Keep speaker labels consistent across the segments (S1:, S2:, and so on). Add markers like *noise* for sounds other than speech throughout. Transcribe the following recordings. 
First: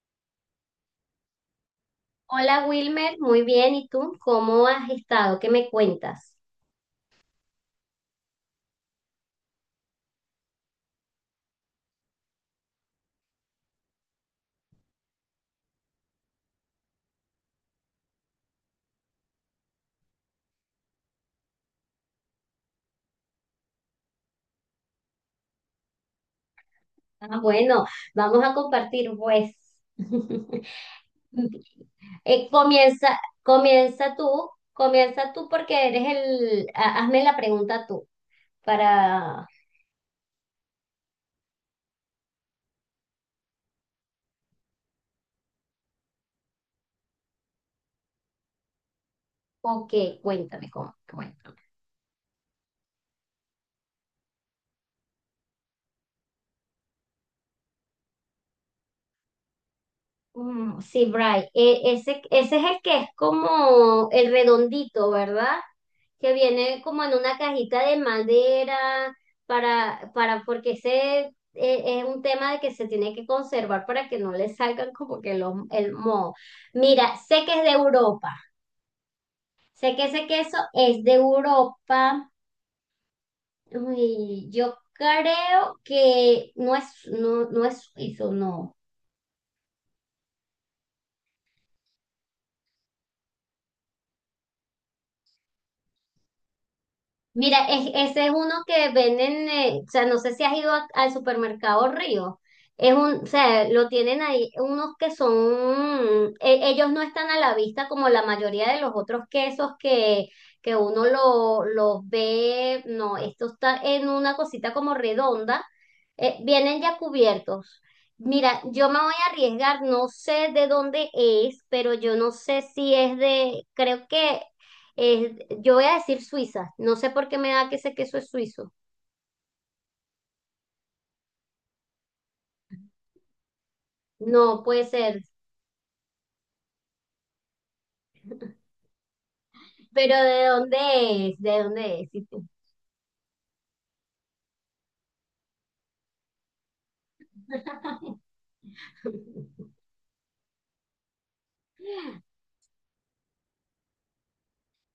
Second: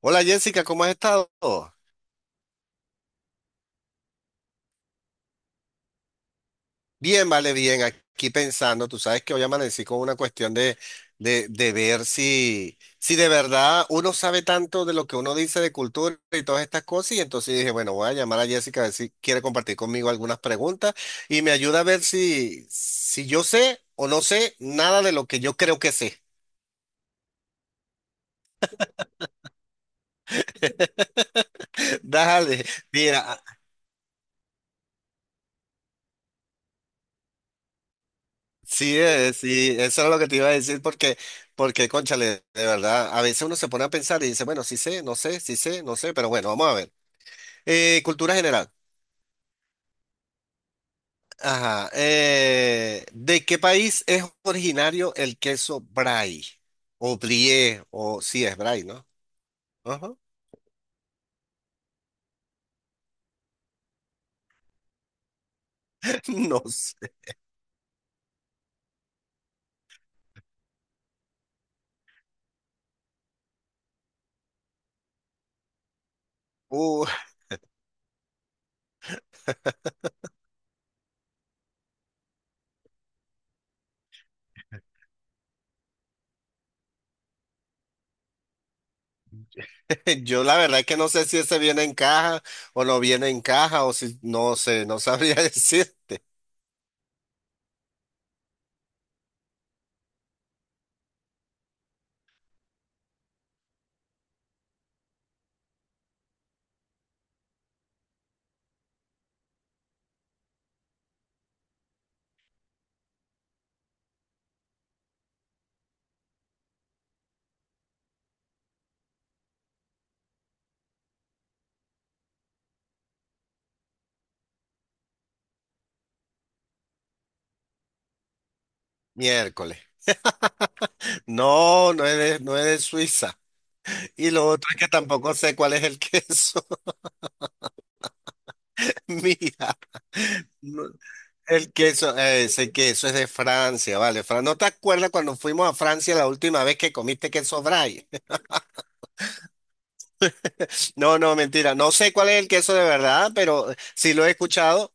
S1: Hola Jessica, ¿cómo has estado?
S2: Hola Wilmer, muy bien. ¿Y tú? ¿Cómo has estado? ¿Qué me cuentas?
S1: Bien, vale, bien. Aquí pensando, tú sabes que hoy amanecí con una cuestión de, de ver si, si de verdad uno sabe tanto de lo que uno dice de cultura y todas estas cosas. Y entonces dije, bueno, voy a llamar a Jessica a ver si quiere compartir conmigo algunas preguntas y me ayuda a ver si, si yo sé o no sé nada de lo que yo creo que sé.
S2: Ah, bueno, vamos a compartir, pues. *laughs*
S1: *laughs*
S2: Eh,
S1: Dale,
S2: comienza,
S1: mira.
S2: comienza tú, comienza tú porque eres hazme la pregunta tú
S1: Sí,
S2: para,
S1: sí, eso era lo que te iba a decir porque, porque, cónchale, de verdad, a veces uno se pone a pensar y dice, bueno, sí sé, no sé, sí sé, no sé, pero bueno, vamos a ver. Cultura general.
S2: ok, cuéntame cómo.
S1: Ajá. ¿De qué país es originario el queso brie? O brie, o sí es brie, ¿no? Ajá.
S2: Mm, sí, Bray, ese, ese es el que es como el redondito, ¿verdad? Que
S1: *laughs* No
S2: viene como en
S1: sé.
S2: una cajita de madera porque ese es un tema de que se tiene que conservar para que no le salgan como que los, el moho.
S1: Uh,
S2: Mira, sé que es de Europa, sé que ese queso es de Europa. Uy, yo creo que no es, no, no es suizo, no.
S1: *laughs* yo la verdad es que no sé si ese viene en caja o no viene en caja o si, no sé, no sabría *laughs* decir.
S2: Mira, ese es uno que venden, o sea, no sé si has ido al supermercado Río. Es un, o sea, lo tienen ahí unos que son, ellos no están a la vista como la mayoría de los otros quesos que uno los ve. No, esto está en una cosita como redonda. Vienen ya cubiertos. Mira, yo me voy a arriesgar, no sé de dónde es, pero yo no sé si es de, creo que es- yo voy a decir Suiza. No sé por qué me da que ese queso es suizo.
S1: Miércoles. No, no es de Suiza. Y lo
S2: No
S1: otro es
S2: puede
S1: que
S2: ser.
S1: tampoco sé cuál es el *laughs* queso. Mira,
S2: Pero ¿de dónde
S1: no-
S2: es? ¿De
S1: el
S2: dónde es?
S1: queso,
S2: ¿Y tú?
S1: ese queso es de Francia, vale. Fran, ¿no te acuerdas cuando fuimos a Francia la última vez que comiste queso Brie?
S2: *laughs*
S1: *laughs* No, no, mentira. No sé cuál es el queso de verdad, pero sí lo he escuchado.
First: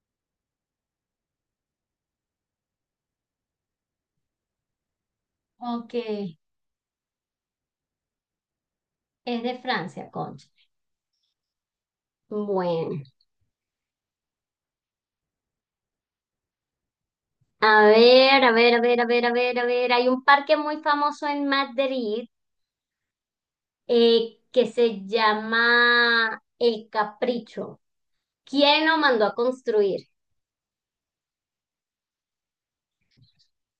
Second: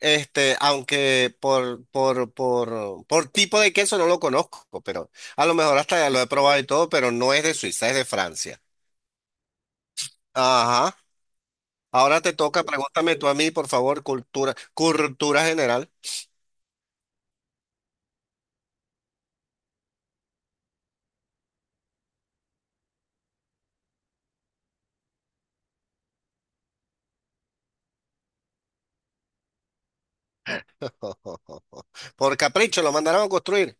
S1: Este, aunque por tipo de queso no lo conozco, pero a lo mejor
S2: Ok,
S1: hasta ya lo he probado y todo, pero no es de Suiza, es de Francia.
S2: es de Francia, concha.
S1: Ajá. Ahora te toca,
S2: Bueno,
S1: pregúntame tú a mí, por favor, cultura, cultura general.
S2: a ver, a ver, a ver, a ver, a ver, a ver. Hay un parque muy famoso en Madrid que se llama El Capricho. ¿Quién lo mandó a construir?
S1: *laughs* Por capricho, lo mandaron a construir.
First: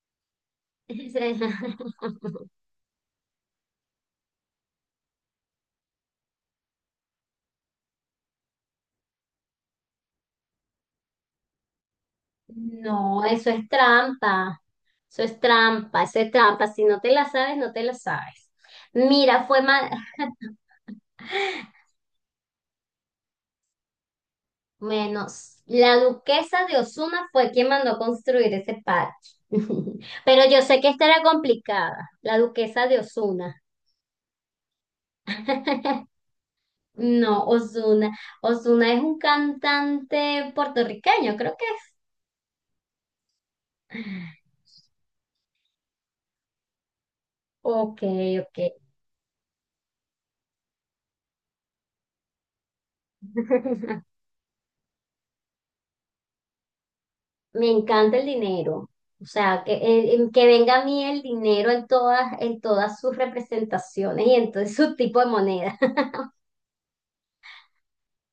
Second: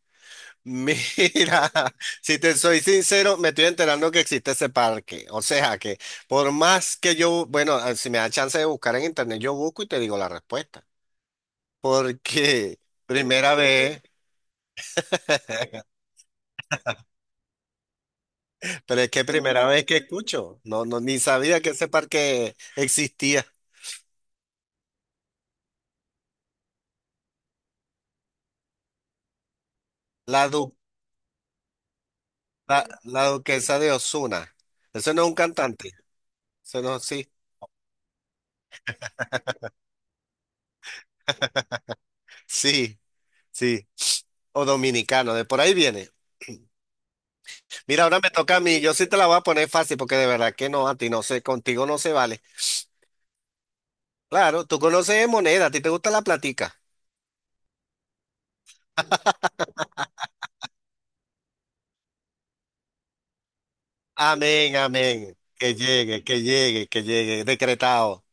S1: Mira, *laughs* si
S2: *laughs*
S1: te soy sincero, me estoy enterando que existe ese parque. O sea que por más que yo, bueno, si me da chance de buscar en internet, yo busco y te digo la respuesta. Porque
S2: No, eso
S1: primera
S2: es
S1: vez,
S2: trampa. Eso es
S1: *laughs*
S2: trampa, eso es trampa. Si no te la sabes, no te la sabes.
S1: pero es que
S2: Mira, fue
S1: primera vez
S2: más,
S1: que
S2: *laughs*
S1: escucho, no, no, ni sabía que ese parque existía.
S2: menos. La duquesa de Osuna fue quien mandó construir ese parque. *laughs*
S1: La,
S2: Pero yo
S1: du-
S2: sé que esta era complicada. La
S1: la,
S2: duquesa de
S1: la
S2: Osuna.
S1: duquesa de Osuna. Eso no es un cantante.
S2: *laughs*
S1: Eso no, sí,
S2: No, Osuna. Osuna es un cantante puertorriqueño, creo que es.
S1: sí, sí. O dominicano, de por ahí viene.
S2: Ok,
S1: Mira, ahora me
S2: ok.
S1: toca a mí. Yo sí te la voy a poner fácil porque de verdad que no, a ti no sé, contigo no se vale.
S2: *laughs*
S1: Claro, tú conoces de moneda, a ti te gusta la platica.
S2: Me encanta el dinero. O sea, que venga a mí el dinero en todas sus representaciones y en todo
S1: Amén,
S2: su tipo de
S1: amén. Que
S2: moneda. *laughs*
S1: llegue, que llegue, que llegue. Decretado.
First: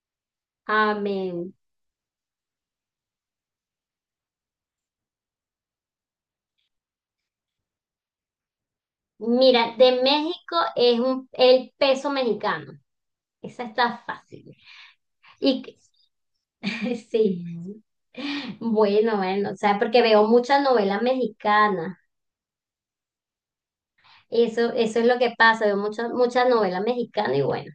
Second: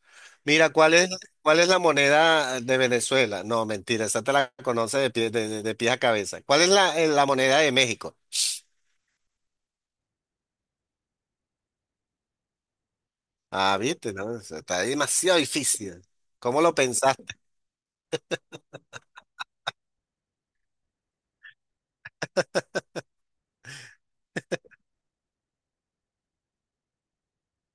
S1: Mira,
S2: Amén.
S1: cuál es la moneda de Venezuela? No, mentira, esa te la conoces de pie, de pies a cabeza. ¿Cuál es la, la moneda de México?
S2: Mira, de México es un, el peso mexicano. Esa
S1: Ah,
S2: está
S1: viste, no,
S2: fácil.
S1: eso está demasiado
S2: Y que-
S1: difícil. ¿Cómo lo
S2: *laughs*
S1: pensaste?
S2: sí. Bueno, bueno, o sea, porque veo muchas novelas mexicanas. Eso es lo que pasa, veo muchas, muchas novelas mexicanas y bueno.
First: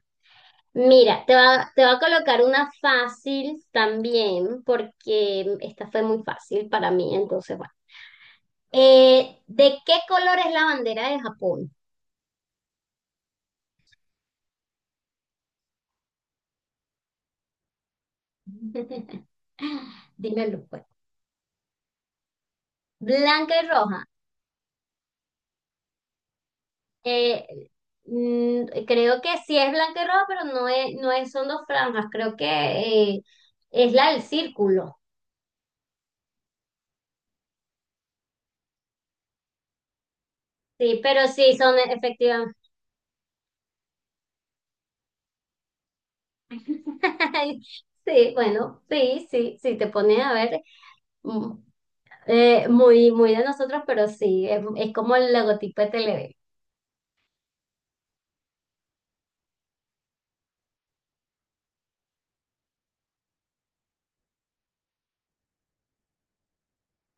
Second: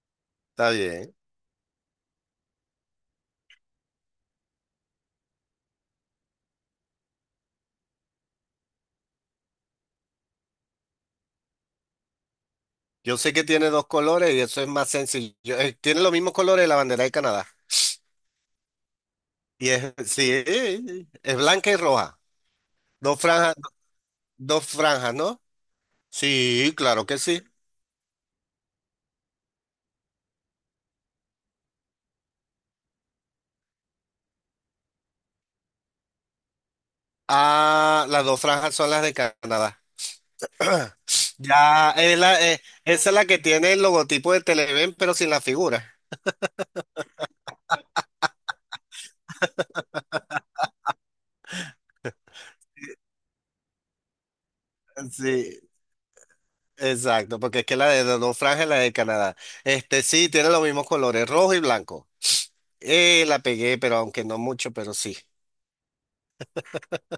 S1: Está bien.
S2: Mira, te va a colocar una fácil también, porque esta fue muy fácil para mí, entonces, bueno. ¿De qué color es la bandera de Japón?
S1: Yo sé que tiene dos colores y eso es más sencillo. Tiene los mismos colores de la bandera de Canadá.
S2: *laughs*
S1: Y es, sí,
S2: Dímelo, pues.
S1: es blanca y roja. Dos franjas,
S2: Blanca y roja.
S1: dos franjas, ¿no? Sí, claro que sí.
S2: Eh, Creo que sí es blanca y roja, pero no es, no es, son dos franjas, creo que eh, es la del círculo.
S1: Ah, las dos franjas son las de Canadá. *clears throat*
S2: Sí, pero sí, son
S1: Ya, es la,
S2: efectivamente. *laughs*
S1: esa es la que tiene el logotipo de Televen, pero sin la figura.
S2: Sí, bueno, sí, sí, sí, te pones a ver. mm, Muy, muy de nosotros, pero sí, es como el
S1: Sí,
S2: logotipo de Televen.
S1: exacto, porque es que la de las dos franjas es la de Canadá. Este sí, tiene los mismos colores, rojo y blanco. La pegué, pero aunque no mucho, pero sí.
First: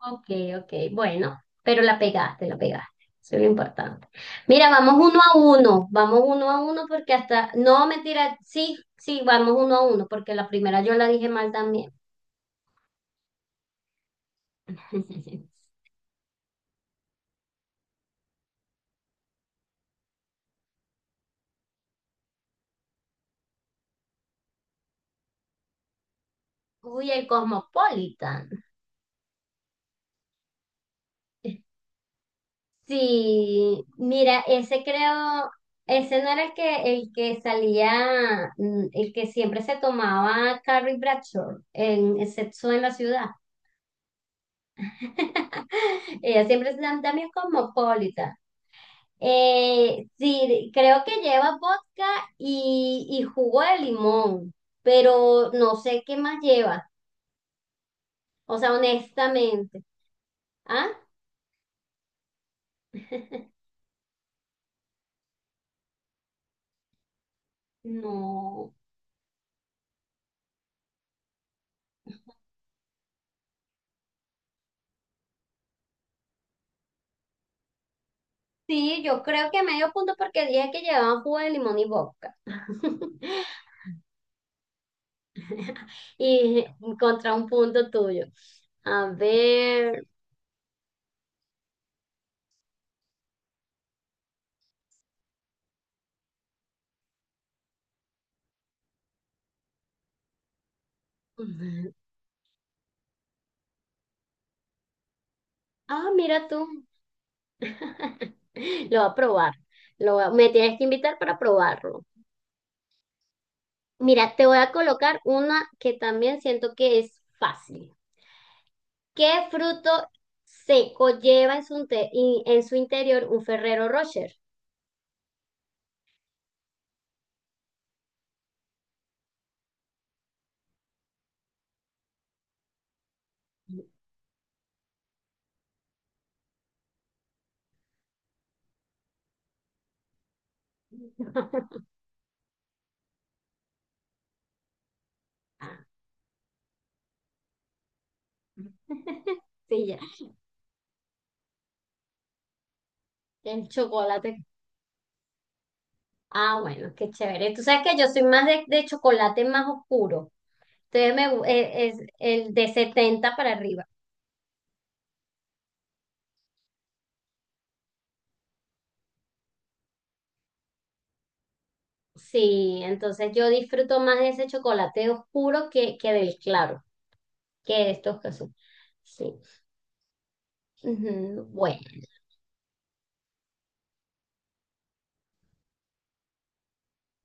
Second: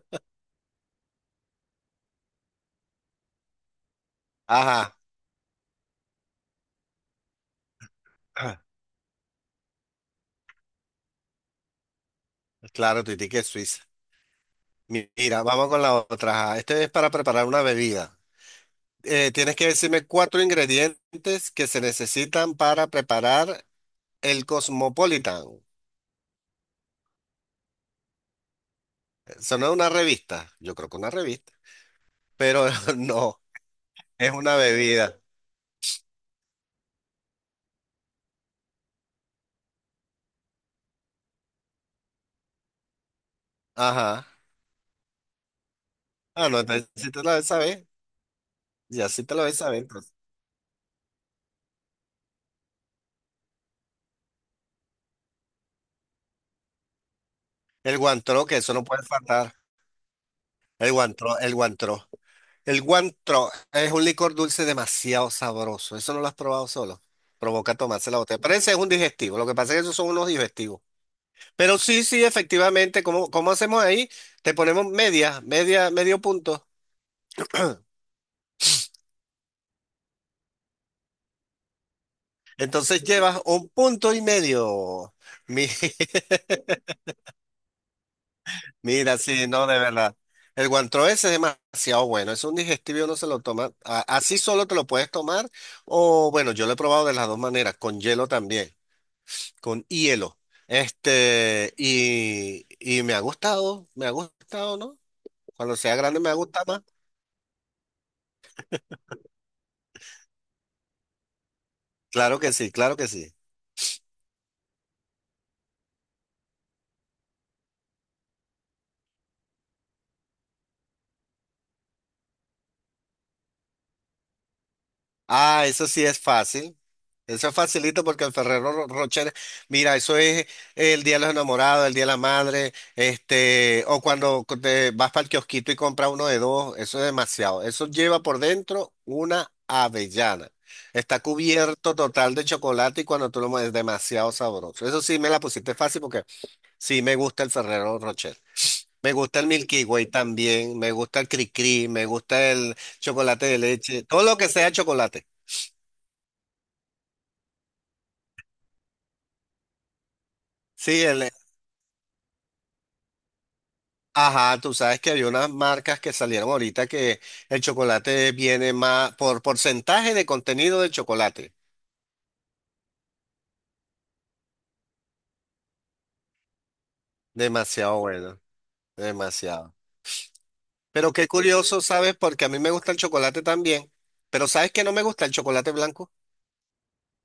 S2: Ok, ok, bueno, pero la pegaste, la pegaste. Eso es lo importante. Mira, vamos
S1: Ajá,
S2: uno a uno, vamos uno a uno porque hasta, no, mentira, sí,
S1: *clears throat*
S2: sí, vamos uno a uno porque la primera yo la dije mal también.
S1: claro, Titi, que es Suiza. Mira,
S2: *laughs*
S1: vamos con la otra. Ajá, este es para preparar una bebida. Tienes que decirme cuatro ingredientes que se necesitan para preparar el Cosmopolitan.
S2: Uy, el Cosmopolitan.
S1: Eso no es una revista, yo creo que una revista, pero *laughs* no,
S2: Sí,
S1: es
S2: mira,
S1: una
S2: ese
S1: bebida.
S2: creo, ese no era el que salía, el que siempre se tomaba Carrie Bradshaw en el Sexo en la Ciudad.
S1: Ajá.
S2: *laughs* Ella
S1: Ah, no,
S2: siempre es
S1: entonces sí te
S2: también
S1: lo debes saber,
S2: cosmopolita.
S1: ya sí te lo debes saber. Entonces.
S2: Sí, creo que lleva vodka y jugo de limón, pero no sé qué más lleva.
S1: El guantró,
S2: O
S1: que
S2: sea,
S1: eso no puede faltar.
S2: honestamente. ¿Ah?
S1: El guantró, el guantró. El guantró
S2: *laughs*
S1: es un licor dulce demasiado sabroso. Eso no lo has probado solo. Provoca tomarse la botella. Parece
S2: No.
S1: es un digestivo. Lo que pasa es que esos son unos digestivos. Pero sí, sí, efectivamente, ¿cómo, cómo hacemos ahí? Te ponemos media, media, medio punto. *clears throat*
S2: Sí, yo creo que medio punto porque dije que llevaban jugo de limón y vodka.
S1: Entonces llevas
S2: *laughs*
S1: un punto y medio. Mi- *laughs*
S2: Y contra un punto tuyo. A
S1: Mira, sí, no, de
S2: ver.
S1: verdad. El guantró ese es demasiado bueno. Es un digestivo, no se lo toma. Así solo te lo puedes tomar. O bueno, yo lo he probado de las dos maneras, con hielo también, con hielo. Este, y me ha gustado, ¿no? Cuando sea
S2: Ah,
S1: grande me ha
S2: mira
S1: gustado
S2: tú.
S1: más.
S2: *laughs* Lo voy a probar. Lo voy me tienes que invitar para probarlo.
S1: Claro que sí, claro que sí.
S2: Mira, te voy a colocar una que también siento que es fácil. ¿Qué fruto seco lleva en en su interior un Ferrero Rocher?
S1: Ah, eso sí es fácil. Eso es facilito porque el Rocher, mira, eso es el Día de los Enamorados, el Día de la Madre, este, o cuando te vas para el kiosquito y compras uno de dos, eso es demasiado. Eso lleva por dentro una avellana. Está
S2: *laughs*
S1: cubierto total de chocolate y cuando tú lo mueves es demasiado sabroso. Eso sí me la pusiste fácil porque sí me gusta el Ferrero Rocher. Me gusta el Milky
S2: Sí, ya.
S1: Way también, me gusta el Cri Cri, me gusta el chocolate de
S2: El
S1: leche, todo lo
S2: chocolate.
S1: que sea chocolate.
S2: Ah, bueno, qué chévere. Tú sabes que yo soy más de chocolate más oscuro.
S1: Sí,
S2: Entonces
S1: el,
S2: es el de 70 para arriba.
S1: ajá, tú sabes que había unas marcas que salieron ahorita que el chocolate viene más por porcentaje de contenido del chocolate.
S2: Sí, entonces yo disfruto más de ese chocolate oscuro que del claro, que de
S1: Demasiado
S2: estos que
S1: bueno,
S2: son. Sí.
S1: demasiado. Pero qué
S2: Ujú,
S1: curioso,
S2: bueno.
S1: ¿sabes? Porque a mí me gusta el chocolate también, pero ¿sabes que no me gusta el chocolate blanco?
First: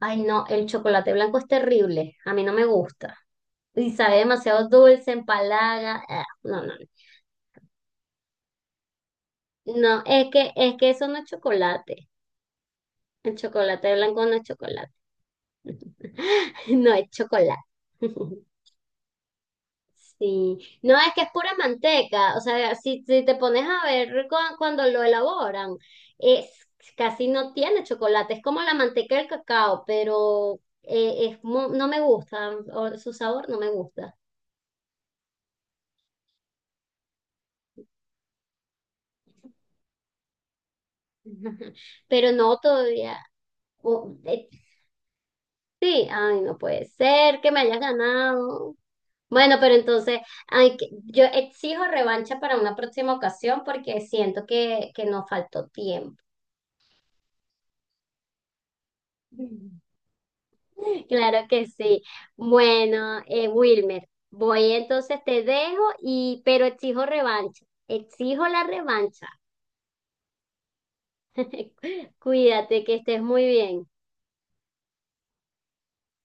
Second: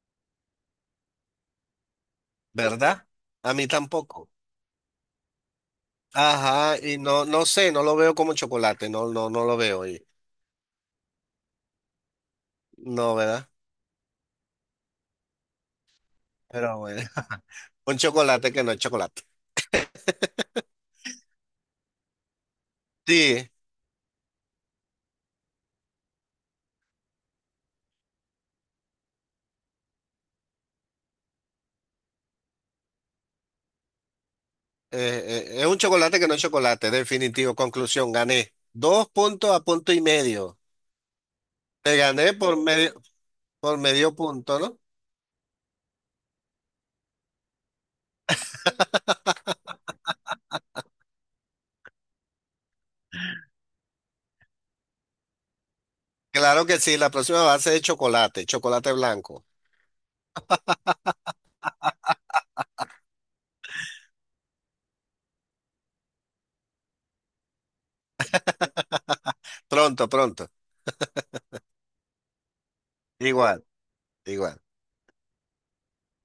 S2: Ay, no, el chocolate blanco es terrible. A mí no me
S1: ¿Verdad?
S2: gusta.
S1: A mí
S2: Y sabe
S1: tampoco.
S2: demasiado dulce, empalaga. Ah, no, no.
S1: Ajá,
S2: No,
S1: y no, no sé, no lo veo como chocolate, no, no, no lo veo.
S2: no,
S1: Y,
S2: es que eso no es chocolate.
S1: no,
S2: El
S1: ¿verdad?
S2: chocolate blanco no es chocolate. *laughs*
S1: Pero
S2: No
S1: bueno,
S2: es chocolate.
S1: *laughs* un
S2: *laughs*
S1: chocolate que no es chocolate.
S2: Sí, no, es que es pura manteca, o sea, si, si te
S1: Sí.
S2: pones a ver cuando lo elaboran, es casi no tiene chocolate, es como la manteca del cacao, pero es, no me gusta, o su sabor no me gusta.
S1: Es un chocolate que no es chocolate, definitivo. Conclusión, gané. Dos puntos a punto y medio.
S2: *laughs*
S1: Te
S2: Pero
S1: gané
S2: no todavía,
S1: por medio
S2: o- eh,
S1: punto, ¿no?
S2: sí, ay, no puede ser que me hayas ganado. Bueno, pero entonces ay, yo exijo revancha para una próxima ocasión porque siento que nos faltó tiempo.
S1: Claro que sí, la próxima va a ser de chocolate, chocolate blanco.
S2: *laughs* Claro que sí. Bueno, Wilmer, voy entonces te dejo y pero exijo revancha. Exijo la revancha.
S1: Pronto, pronto.
S2: *laughs* Cuídate, que estés muy
S1: Igual,
S2: bien.
S1: igual.